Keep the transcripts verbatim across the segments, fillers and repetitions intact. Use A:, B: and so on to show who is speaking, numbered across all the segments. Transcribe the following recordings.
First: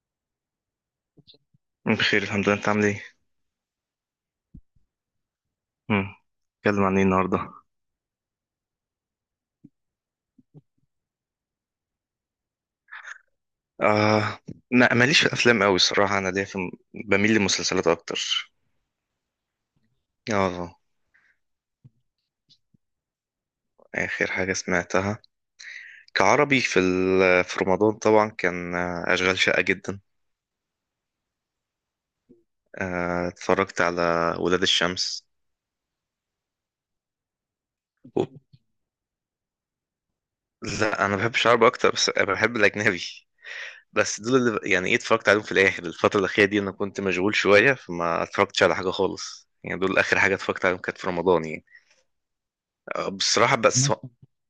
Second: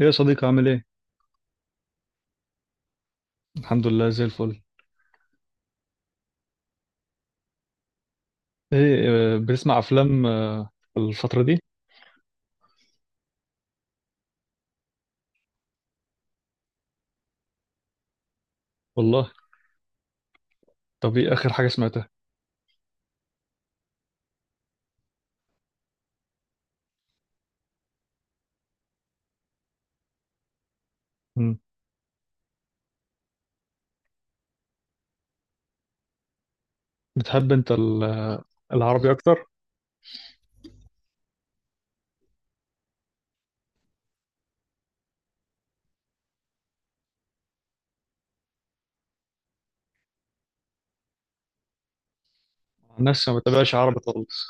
A: ايه يا صديقي؟ عامل ايه؟
B: بخير الحمد لله، انت عامل ايه؟
A: الحمد لله زي الفل.
B: امم اتكلم عن ايه النهارده؟
A: ايه آه، بتسمع افلام آه، الفترة دي؟
B: آه، ما ماليش في الافلام قوي الصراحه. انا ليا في، بميل للمسلسلات اكتر.
A: والله.
B: اه.
A: طب ايه اخر حاجة سمعتها؟
B: اخر حاجه سمعتها كعربي في ال... في رمضان طبعا كان آه، اشغال شاقه جدا.
A: مم.
B: آه، اتفرجت على ولاد الشمس.
A: بتحب انت ال-
B: و-
A: آه، العربي اكتر؟
B: لا، انا بحب العربي اكتر، بس انا بحب الاجنبي. بس دول اللي ب- يعني ايه اتفرجت عليهم في الاخر. الفتره الاخيره دي انا كنت مشغول شويه فما اتفرجتش على حاجه خالص، يعني دول اخر حاجه اتفرجت عليهم، كانت في رمضان يعني. آه،
A: الناس ما
B: بصراحه
A: بتابعش
B: بس.
A: عربي خالص.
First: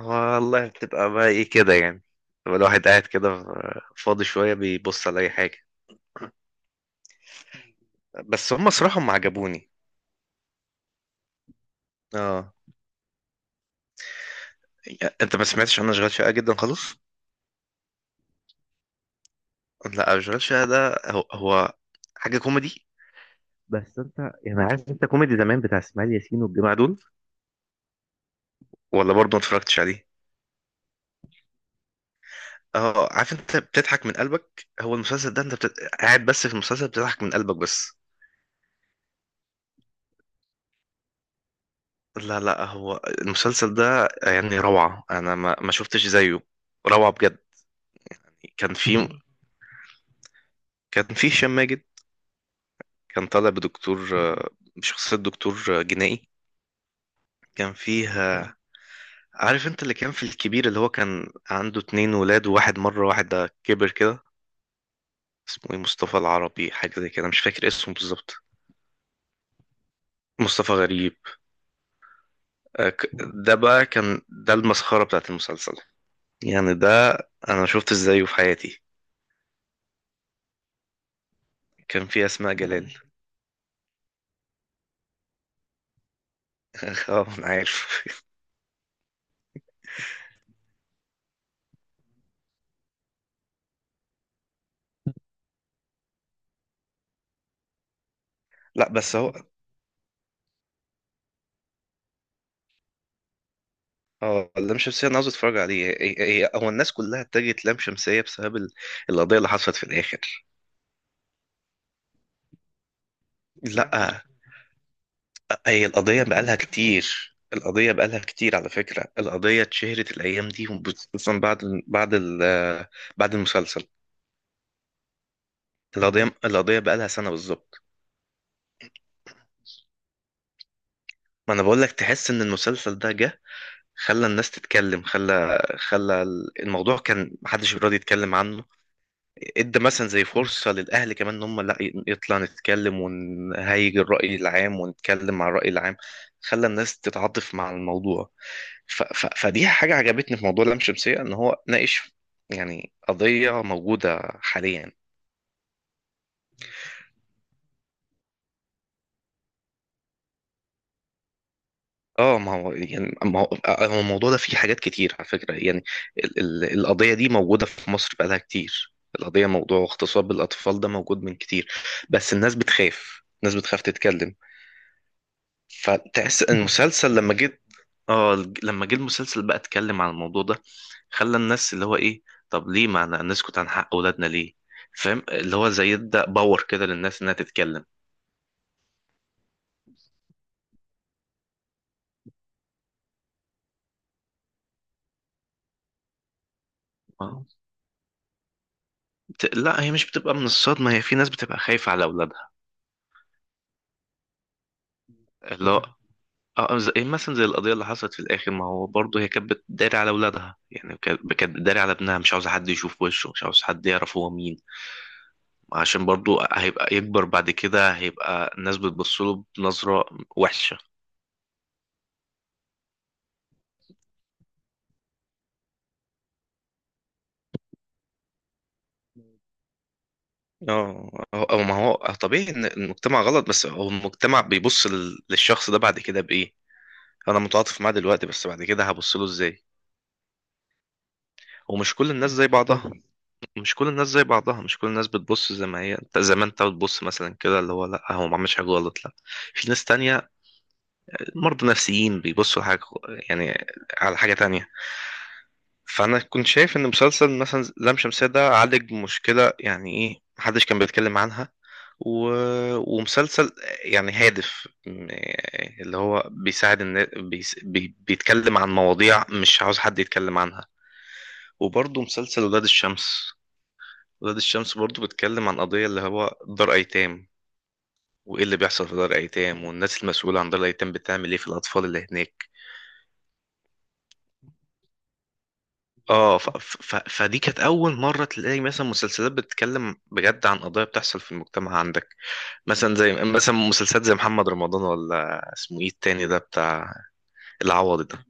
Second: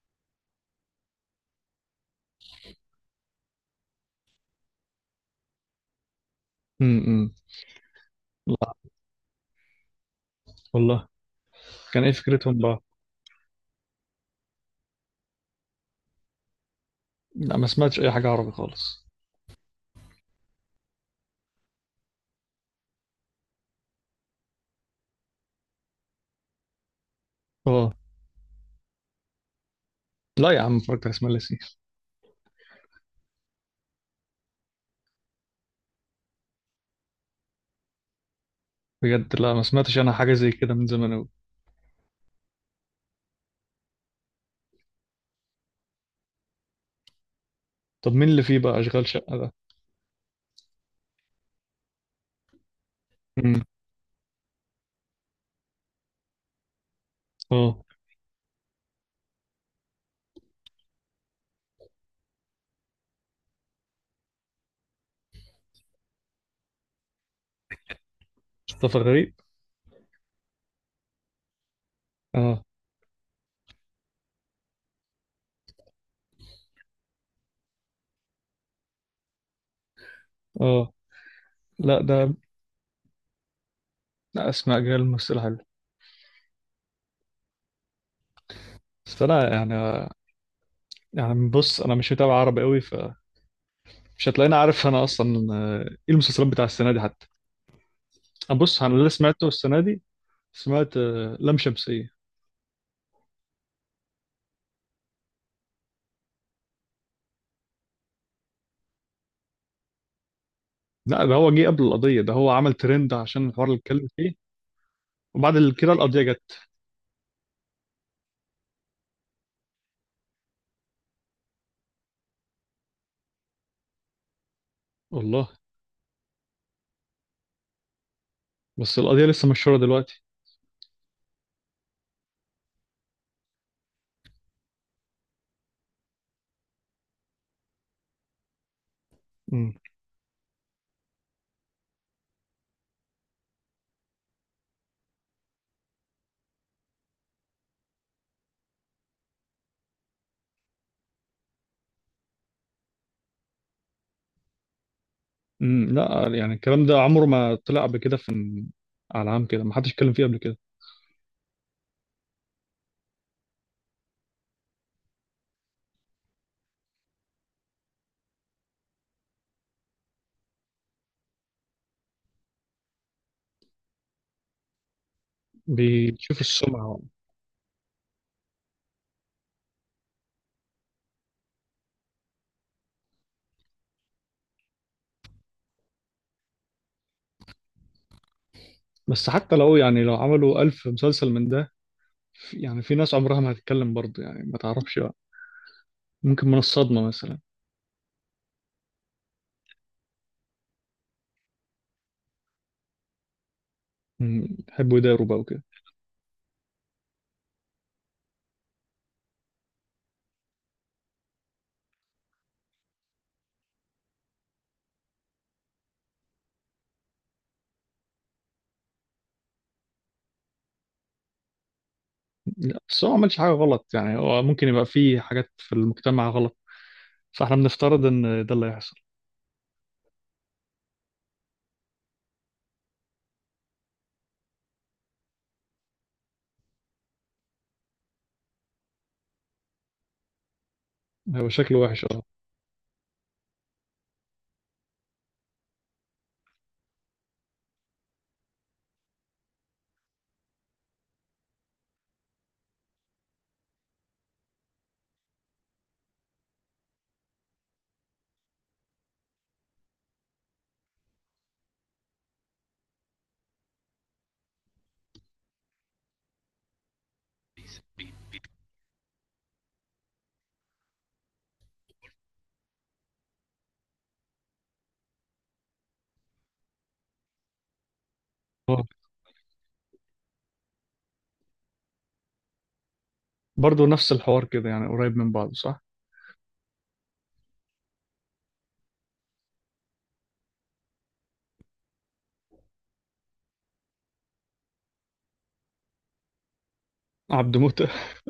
B: والله بتبقى بقى ايه كده يعني، بتبقى الواحد قاعد كده فاضي شوية، بيبص على أي حاجة.
A: امم.
B: بس هم
A: لا
B: صراحة هم عجبوني.
A: والله، كان ايه
B: اه،
A: فكرتهم بقى؟
B: انت ما سمعتش، انا اشغال شقة جدا خالص.
A: لا ما سمعتش اي حاجة عربي خالص.
B: لا، اشغال شقة ده هو, هو حاجة كوميدي. بس انت يعني عارف، انت كوميدي زمان بتاع اسماعيل ياسين والجماعه دول،
A: اه.
B: ولا برضه ما اتفرجتش عليه.
A: لا يا عم، اتفرجت على اسماعيل ياسين.
B: اه، عارف انت بتضحك من قلبك، هو المسلسل ده انت بت... قاعد بس في المسلسل بتضحك من قلبك بس.
A: بجد لا ما سمعتش انا حاجة زي كده من زمان اوي.
B: لا لا، هو المسلسل ده يعني روعة، انا ما, ما شفتش زيه. روعة بجد.
A: طب مين اللي فيه
B: كان
A: بقى اشغال
B: في
A: شقة ده؟
B: كان في هشام ماجد. كان طالع
A: مم.
B: بدكتور، آه، بشخصية دكتور آه، جنائي. كان
A: اه.
B: فيها، عارف انت اللي كان في الكبير، اللي هو كان عنده اتنين ولاد وواحد مرة، واحد ده كبر كده، اسمه ايه، مصطفى العربي حاجة زي كده، مش فاكر اسمه بالظبط.
A: مصطفى غريب.
B: مصطفى غريب.
A: اه.
B: آه، ك- ده بقى كان ده المسخرة بتاعت المسلسل. يعني ده انا شفت ازايه في حياتي.
A: اه. لا
B: كان في
A: ده.
B: اسماء جلال.
A: لا، اسماء جلال ممثلة حلوة.
B: اه انا عارف.
A: بس انا يعني، يعني بص انا مش متابع عربي قوي، فمش هتلاقيني عارف انا اصلا آه، ايه المسلسلات بتاع السنه دي حتى. انا بص،
B: لا
A: انا اللي
B: بس هو.
A: سمعته السنه دي، سمعت آه، لام شمسيه.
B: اه، اللام شمسية انا عاوز اتفرج عليه. إيه- إيه- هو الناس كلها اتجهت لام شمسية بسبب ال- القضية اللي حصلت في الاخر.
A: لا ده هو جه قبل القضيه، ده هو عمل ترند عشان الحوار اللي اتكلم
B: لا،
A: فيه. وبعد ال-
B: هي
A: كده القضيه
B: القضية بقالها
A: جت.
B: كتير، القضية بقالها كتير على فكرة. القضية اتشهرت الايام دي، خصوصا بعد، بعد ال- بعد المسلسل.
A: والله.
B: القضية، القضية بقالها سنة بالظبط.
A: بس القضيه لسه مشهوره دلوقتي.
B: ما انا بقول لك، تحس ان المسلسل ده جه خلى الناس تتكلم، خلى خلى الموضوع، كان محدش راضي يتكلم عنه.
A: امم.
B: ادى مثلا زي فرصة للأهل كمان، إن هم لا، يطلع نتكلم ونهيج الرأي العام ونتكلم مع الرأي العام، خلى الناس تتعاطف مع الموضوع. ف ف فدي حاجة عجبتني في موضوع لام شمسية، إن هو ناقش يعني قضية موجودة حاليا.
A: أمم، لا يعني الكلام ده عمره ما طلع قبل كده، في على عام كده ما حدش اتكلم فيه قبل كده.
B: اه، ما هو يعني، ما هو هو الموضوع ده فيه حاجات كتير على فكرة يعني. ال ال القضية دي موجودة في مصر بقالها كتير. القضية، موضوع اغتصاب الأطفال ده موجود من كتير، بس الناس بتخاف، الناس بتخاف تتكلم.
A: بيشوف
B: فتحس ان
A: السمعه.
B: المسلسل لما جيت، اه الج- لما جه المسلسل بقى اتكلم عن الموضوع ده، خلى الناس اللي هو ايه، طب ليه ما ن- نسكت عن حق اولادنا ليه؟ فاهم اللي هو زي يبدأ باور كده للناس انها تتكلم.
A: بس حتى لو يعني لو عملوا ألف مسلسل من ده، في- يعني في ناس عمرها ما هتتكلم برضه، يعني ما تعرفش، ممكن من الصدمة مثلا.
B: اه. بت... لا، هي مش بتبقى من الصدمة، هي في ناس بتبقى خايفة على اولادها.
A: مم، يحبوا يداروا بقى وكده.
B: اللي هو، اه، آه، زي مثلا زي القضية اللي حصلت في الآخر، ما هو برضه هي كانت بتداري على اولادها يعني، كانت كانت بتداري على ابنها، مش عاوزة حد يشوف وشه، مش عاوز حد يعرف هو مين، عشان برضو هيبقى يكبر بعد كده، هيبقى الناس بتبصله بنظرة وحشة.
A: لا بس هو ما عملش حاجة غلط، يعني هو ممكن يبقى فيه حاجات في المجتمع غلط، فاحنا بنفترض ان ده اللي هيحصل.
B: اه، هو- هو- ما هو طبيعي ان المجتمع غلط، بس هو المجتمع بيبص لل- للشخص ده بعد كده بايه. انا متعاطف معاه دلوقتي، بس بعد كده هبص له ازاي.
A: هو شكله
B: ومش
A: وحش
B: كل
A: اه.
B: الناس زي بعضها، مش كل الناس زي بعضها، مش كل الناس بتبص زي ما هي انت، زي ما انت بتبص مثلا كده، اللي هو لا هو ما عملش حاجه غلط، لا. في ناس تانية مرضى نفسيين، بيبصوا حاجه يعني على حاجه تانية. فانا كنت شايف ان مسلسل مثلا لام شمسية ده عالج مشكلة يعني ايه، محدش كان بيتكلم عنها. و... ومسلسل يعني هادف، م- اللي هو بيساعد الناس، بيس... بي... بيتكلم عن مواضيع مش عاوز حد يتكلم عنها. وبرضه مسلسل ولاد الشمس، ولاد الشمس برضه بيتكلم عن قضية اللي هو دار ايتام، وايه اللي
A: هو
B: بيحصل في دار ايتام، والناس المسؤولة عن دار الايتام بتعمل ايه في الاطفال اللي هناك.
A: برضه نفس الحوار كده، يعني قريب من بعضه، صح؟
B: اه، ف... ف... ف- فدي كانت اول مره تلاقي مثلا مسلسلات بتتكلم بجد عن قضايا بتحصل في المجتمع عندك. مثلا زي مثلا مسلسلات زي محمد رمضان، ولا اسمه ايه التاني ده بتاع
A: عبد موتة
B: العوضي ده.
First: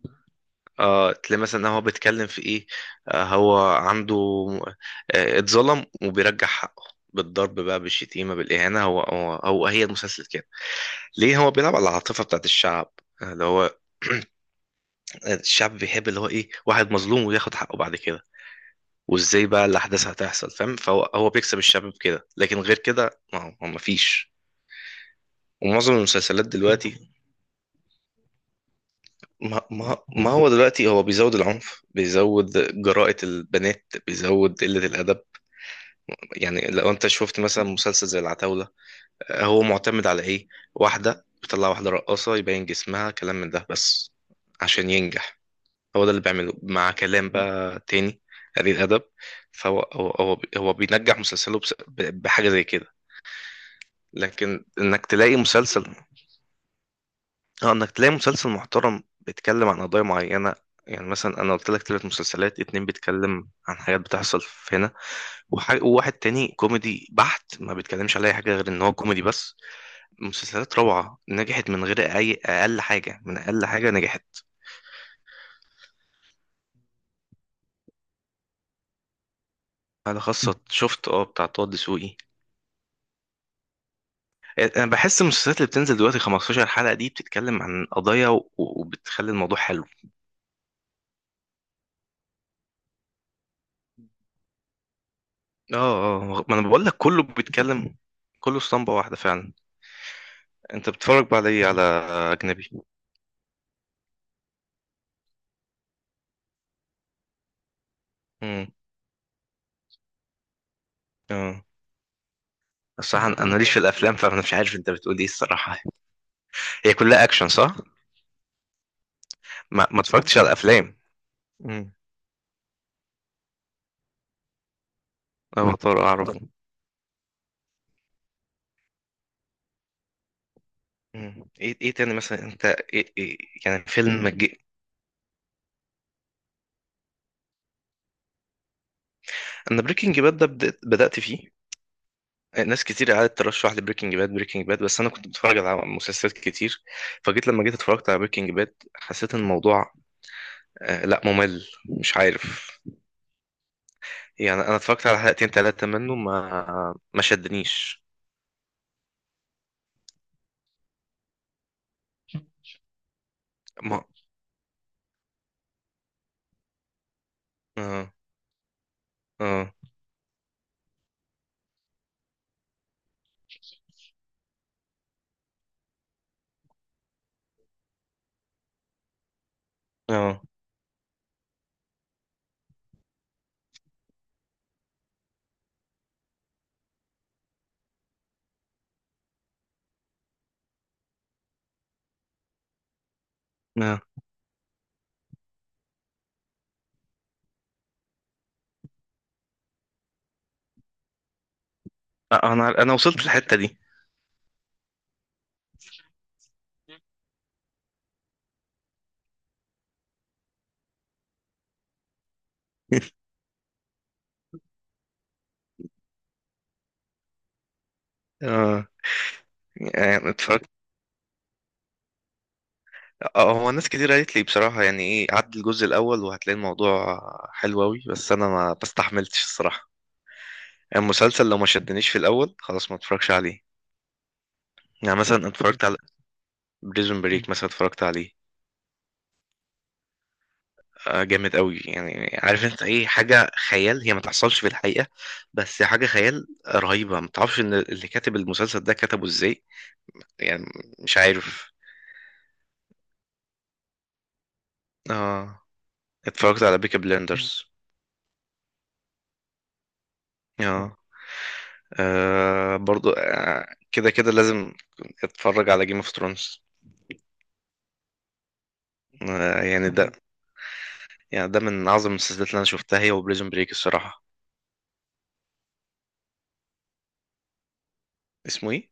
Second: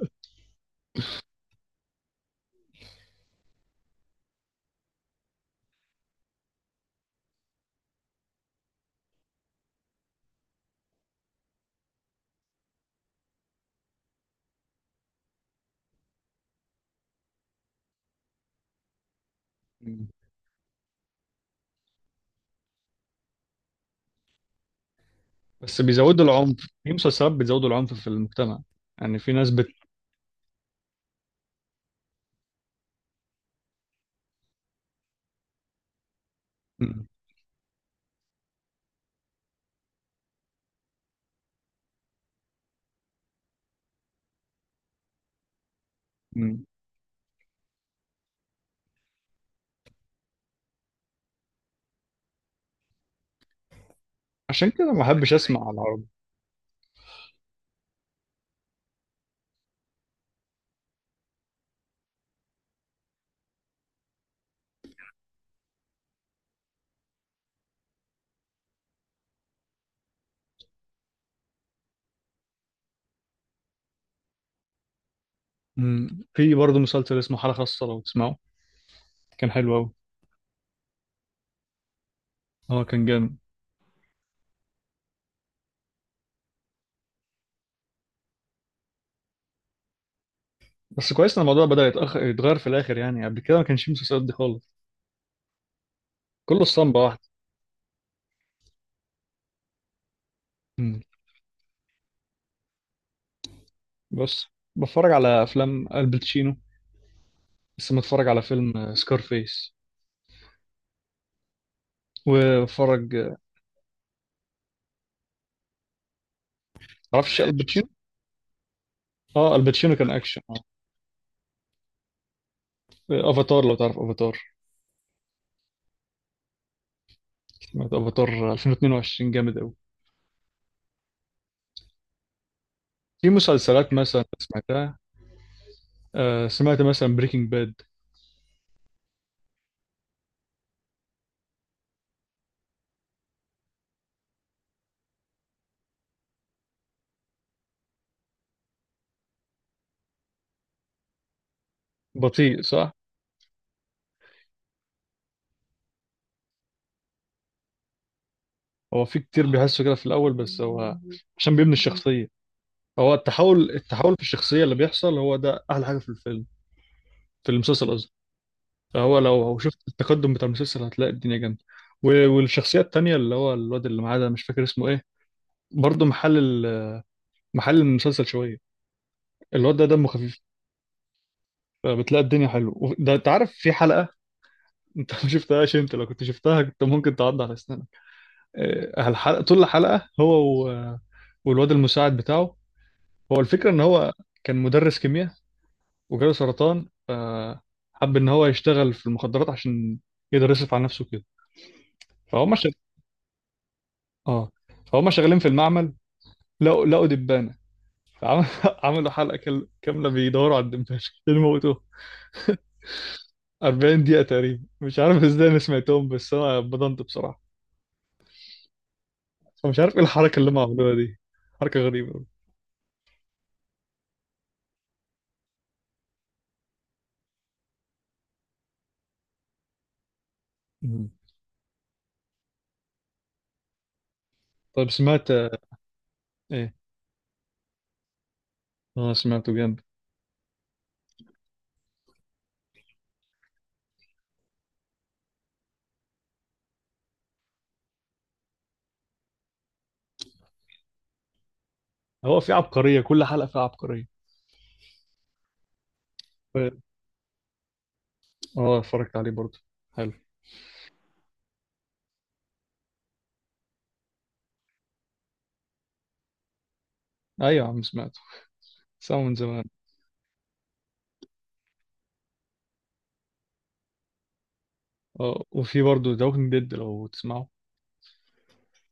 B: اه، تلاقي مثلا إن هو بيتكلم في ايه، آه هو عنده، آه اتظلم وبيرجع حقه بالضرب بقى، بالشتيمه، بالاهانه. هو هو, هو هي المسلسل كده. ليه؟ هو بيلعب على العاطفه بتاعت الشعب. آه، اللي هو الشعب بيحب اللي هو ايه، واحد مظلوم وياخد حقه بعد كده. وازاي بقى الاحداث
A: مم.
B: هتحصل، فاهم؟ فهو هو بيكسب الشباب كده، لكن غير كده ما ما فيش.
A: بس
B: ومعظم
A: بيزودوا
B: المسلسلات
A: العنف، في
B: دلوقتي،
A: مسلسلات بتزودوا العنف في المجتمع، يعني في ناس
B: ما,
A: بت.
B: ما, ما هو دلوقتي هو بيزود العنف، بيزود جراءة البنات، بيزود قلة الأدب. يعني لو
A: مم.
B: أنت شفت مثلا مسلسل زي العتاولة، هو معتمد على إيه؟ واحدة بتطلع واحدة رقاصة، يبين جسمها، كلام من ده بس عشان ينجح. هو ده اللي بيعمله،
A: مم.
B: مع كلام بقى تاني قليل أدب. فهو هو هو هو بينجح مسلسله بس- بحاجة زي كده. لكن
A: عشان كده ما
B: انك
A: بحبش
B: تلاقي
A: اسمع على
B: مسلسل،
A: العربي.
B: اه، انك تلاقي مسلسل محترم بيتكلم عن قضايا معينة، يعني مثلا انا قلت لك ثلاث مسلسلات، اتنين بيتكلم عن حاجات بتحصل في هنا، وح- وواحد تاني كوميدي بحت، ما بيتكلمش على اي حاجة غير ان هو كوميدي بس. مسلسلات روعة نجحت من غير اي اقل حاجة، من اقل حاجة نجحت.
A: مم. في برضه مسلسل اسمه حالة خاصة لو تسمعه، كان حلو قوي.
B: على خاصة شفت، اه، بتاع طه دسوقي.
A: اه كان جامد.
B: انا بحس المسلسلات اللي بتنزل دلوقتي خمستاشر حلقة دي بتتكلم عن قضايا، و- وبتخلي الموضوع حلو.
A: بس كويس ان الموضوع بدأ يتأخر يتغير في الاخر، يعني قبل كده ما كانش في مسلسلات دي خالص.
B: اه اه، ما
A: كله
B: انا بقول لك،
A: اسطمبة واحدة.
B: كله بيتكلم. كله اسطمبة واحدة فعلا. انت
A: مم.
B: بتتفرج بقى على ايه، على اجنبي؟
A: بس بتفرج على أفلام الباتشينو، لسه متفرج على
B: امم
A: فيلم سكارفيس
B: اه،
A: وبتفرج.
B: الصراحة انا، أنا ماليش في الافلام، فانا مش عارف انت بتقول ايه الصراحة. هي كلها
A: معرفش اكشن
B: اكشن، صح؟
A: الباتشينو، اه
B: ما
A: الباتشينو
B: ما
A: كان
B: اتفرجتش
A: أكشن.
B: على الافلام. امم
A: اه افاتار، لو تعرف افاتار،
B: افاتار اعرفه.
A: سمعت افاتار ألفين واثنين وعشرين جامد أوي.
B: امم ايه ايه تاني مثلا انت، إيه
A: في
B: إيه يعني
A: مسلسلات مثلا
B: فيلم جي...
A: سمعتها، آه سمعت مثلا بريكنج باد.
B: انا بريكنج باد ده بدأت, بدأت فيه. ناس كتير قعدت ترشح لي بريكنج باد، بريكنج باد بس انا كنت بتفرج على مسلسلات كتير، فجيت لما جيت اتفرجت على بريكنج باد، حسيت ان الموضوع، آه، لا، ممل، مش
A: بطيء
B: عارف.
A: صح؟
B: يعني انا اتفرجت على حلقتين ثلاثه منه، ما ما شدنيش.
A: هو في كتير بيحسوا كده في الأول، بس هو عشان بيبني الشخصية، هو التحول
B: ما
A: التحول في الشخصية اللي بيحصل هو ده أحلى حاجة في الفيلم، في المسلسل قصدي.
B: اه
A: فهو لو لو
B: اه
A: شفت التقدم بتاع المسلسل هتلاقي الدنيا جامده. و- والشخصيه التانيه اللي هو الواد اللي معاه ده، مش فاكر اسمه ايه، برضه محل ال- محل المسلسل شويه. الواد ده دمه خفيف،
B: اه
A: فبتلاقي الدنيا حلوه و- ده. انت عارف في حلقه، انت ما شفتهاش، انت لو كنت شفتها كنت ممكن تعض على اسنانك. آه، الحلقه، طول الحلقه هو و... والواد المساعد بتاعه، هو الفكره ان
B: اه.
A: هو كان مدرس كيمياء وجاله سرطان، فحب ان هو يشتغل في المخدرات عشان يقدر يصرف على نفسه كده.
B: آه،
A: فهم شغ...
B: انا انا وصلت للحته دي.
A: اه، فهم شغالين في المعمل، لقوا لقوا دبانه، فعم- عملوا حلقه كل- كامله بيدوروا على الدبانه اللي موتوه، أربعين دقيقه تقريبا، مش عارف ازاي انا سمعتهم، بس انا بضنت بصراحه،
B: اه
A: فمش عارف ايه
B: يعني
A: الحركه اللي هم
B: اتفرجت.
A: عملوها دي، حركه غريبه.
B: اه، هو ناس كتير قالت لي بصراحه يعني ايه، عدي الجزء الاول وهتلاقي الموضوع حلو قوي، بس انا ما بستحملتش الصراحه. يعني
A: مم.
B: المسلسل لو ما شدنيش في الاول، خلاص ما اتفرجش عليه.
A: طيب
B: يعني
A: سمعت
B: مثلا اتفرجت على
A: ايه؟
B: بريزون بريك، مثلا اتفرجت عليه.
A: اه سمعته جامد،
B: آه، جامد قوي، يعني عارف انت ايه، حاجة خيال، هي ما تحصلش في الحقيقة، بس حاجة خيال رهيبة. ما تعرفش ان اللي كاتب المسلسل ده كتبه ازاي يعني، مش عارف.
A: هو في عبقريه، كل حلقه فيها عبقريه.
B: اه، اتفرجت على
A: ف-
B: بيكي بلندرز.
A: اه اتفرجت عليه برضه، حلو.
B: اه، آه، برضو. آه، كده كده لازم اتفرج على جيم اوف ثرونز.
A: ايوه يا عم سمعته، سامعه من
B: آه،
A: زمان.
B: يعني ده، يعني ده من اعظم المسلسلات اللي انا شفتها، هي وبريزون بريك الصراحة.
A: اه، وفي برضه ذا ووكينج ديد لو تسمعه.
B: اسمه ايه؟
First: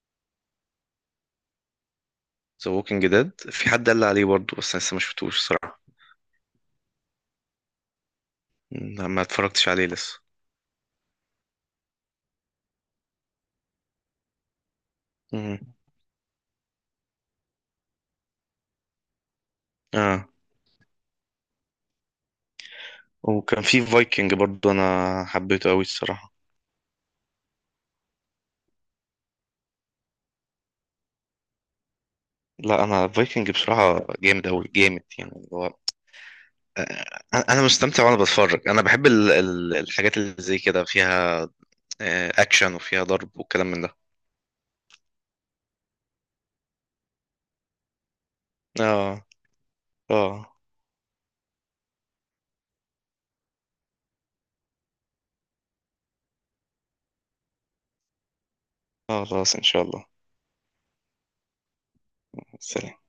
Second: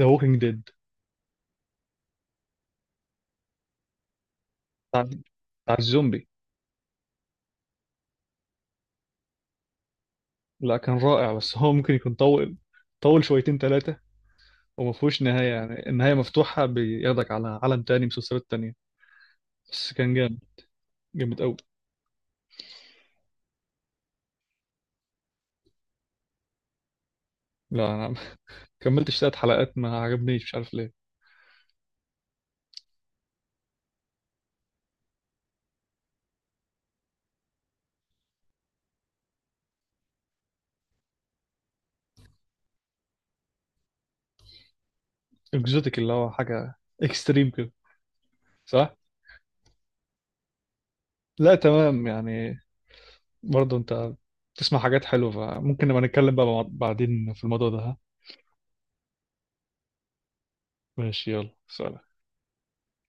A: ذا ووكينج ديد،
B: ذا ووكينج ديد، في حد قال لي عليه برضو، بس أنا لسه ما
A: بتاع
B: شفتوش
A: بتاع
B: الصراحة.
A: الزومبي.
B: لا، ما اتفرجتش عليه لسه.
A: لا كان رائع، بس هو ممكن يكون طول، طول شويتين ثلاثه، وما فيهوش نهاية،
B: مم.
A: يعني النهاية مفتوحة بياخدك على عالم تاني، مسلسلات تانية. بس كان
B: اه،
A: جامد، جامد قوي.
B: وكان في فايكنج برضو، انا حبيته قوي الصراحه.
A: لا أنا كملتش تلات حلقات، ما عجبنيش مش عارف ليه.
B: لا، انا فايكنج بصراحه جامد قوي، جامد يعني، اللي هو، آه، انا مستمتع وانا بتفرج. انا بحب ال- ال- الحاجات اللي زي كده، فيها آه، اكشن وفيها ضرب والكلام من ده.
A: اكزوتيك، اللي هو حاجة اكستريم كده، صح؟
B: اه اه.
A: لا تمام يعني. برضه أنت بتسمع حاجات حلوة، فممكن نبقى نتكلم بقى مع- بعدين في الموضوع ده، ها؟
B: اه خلاص ان شاء الله.
A: ماشي، يلا سلام.
B: سلام.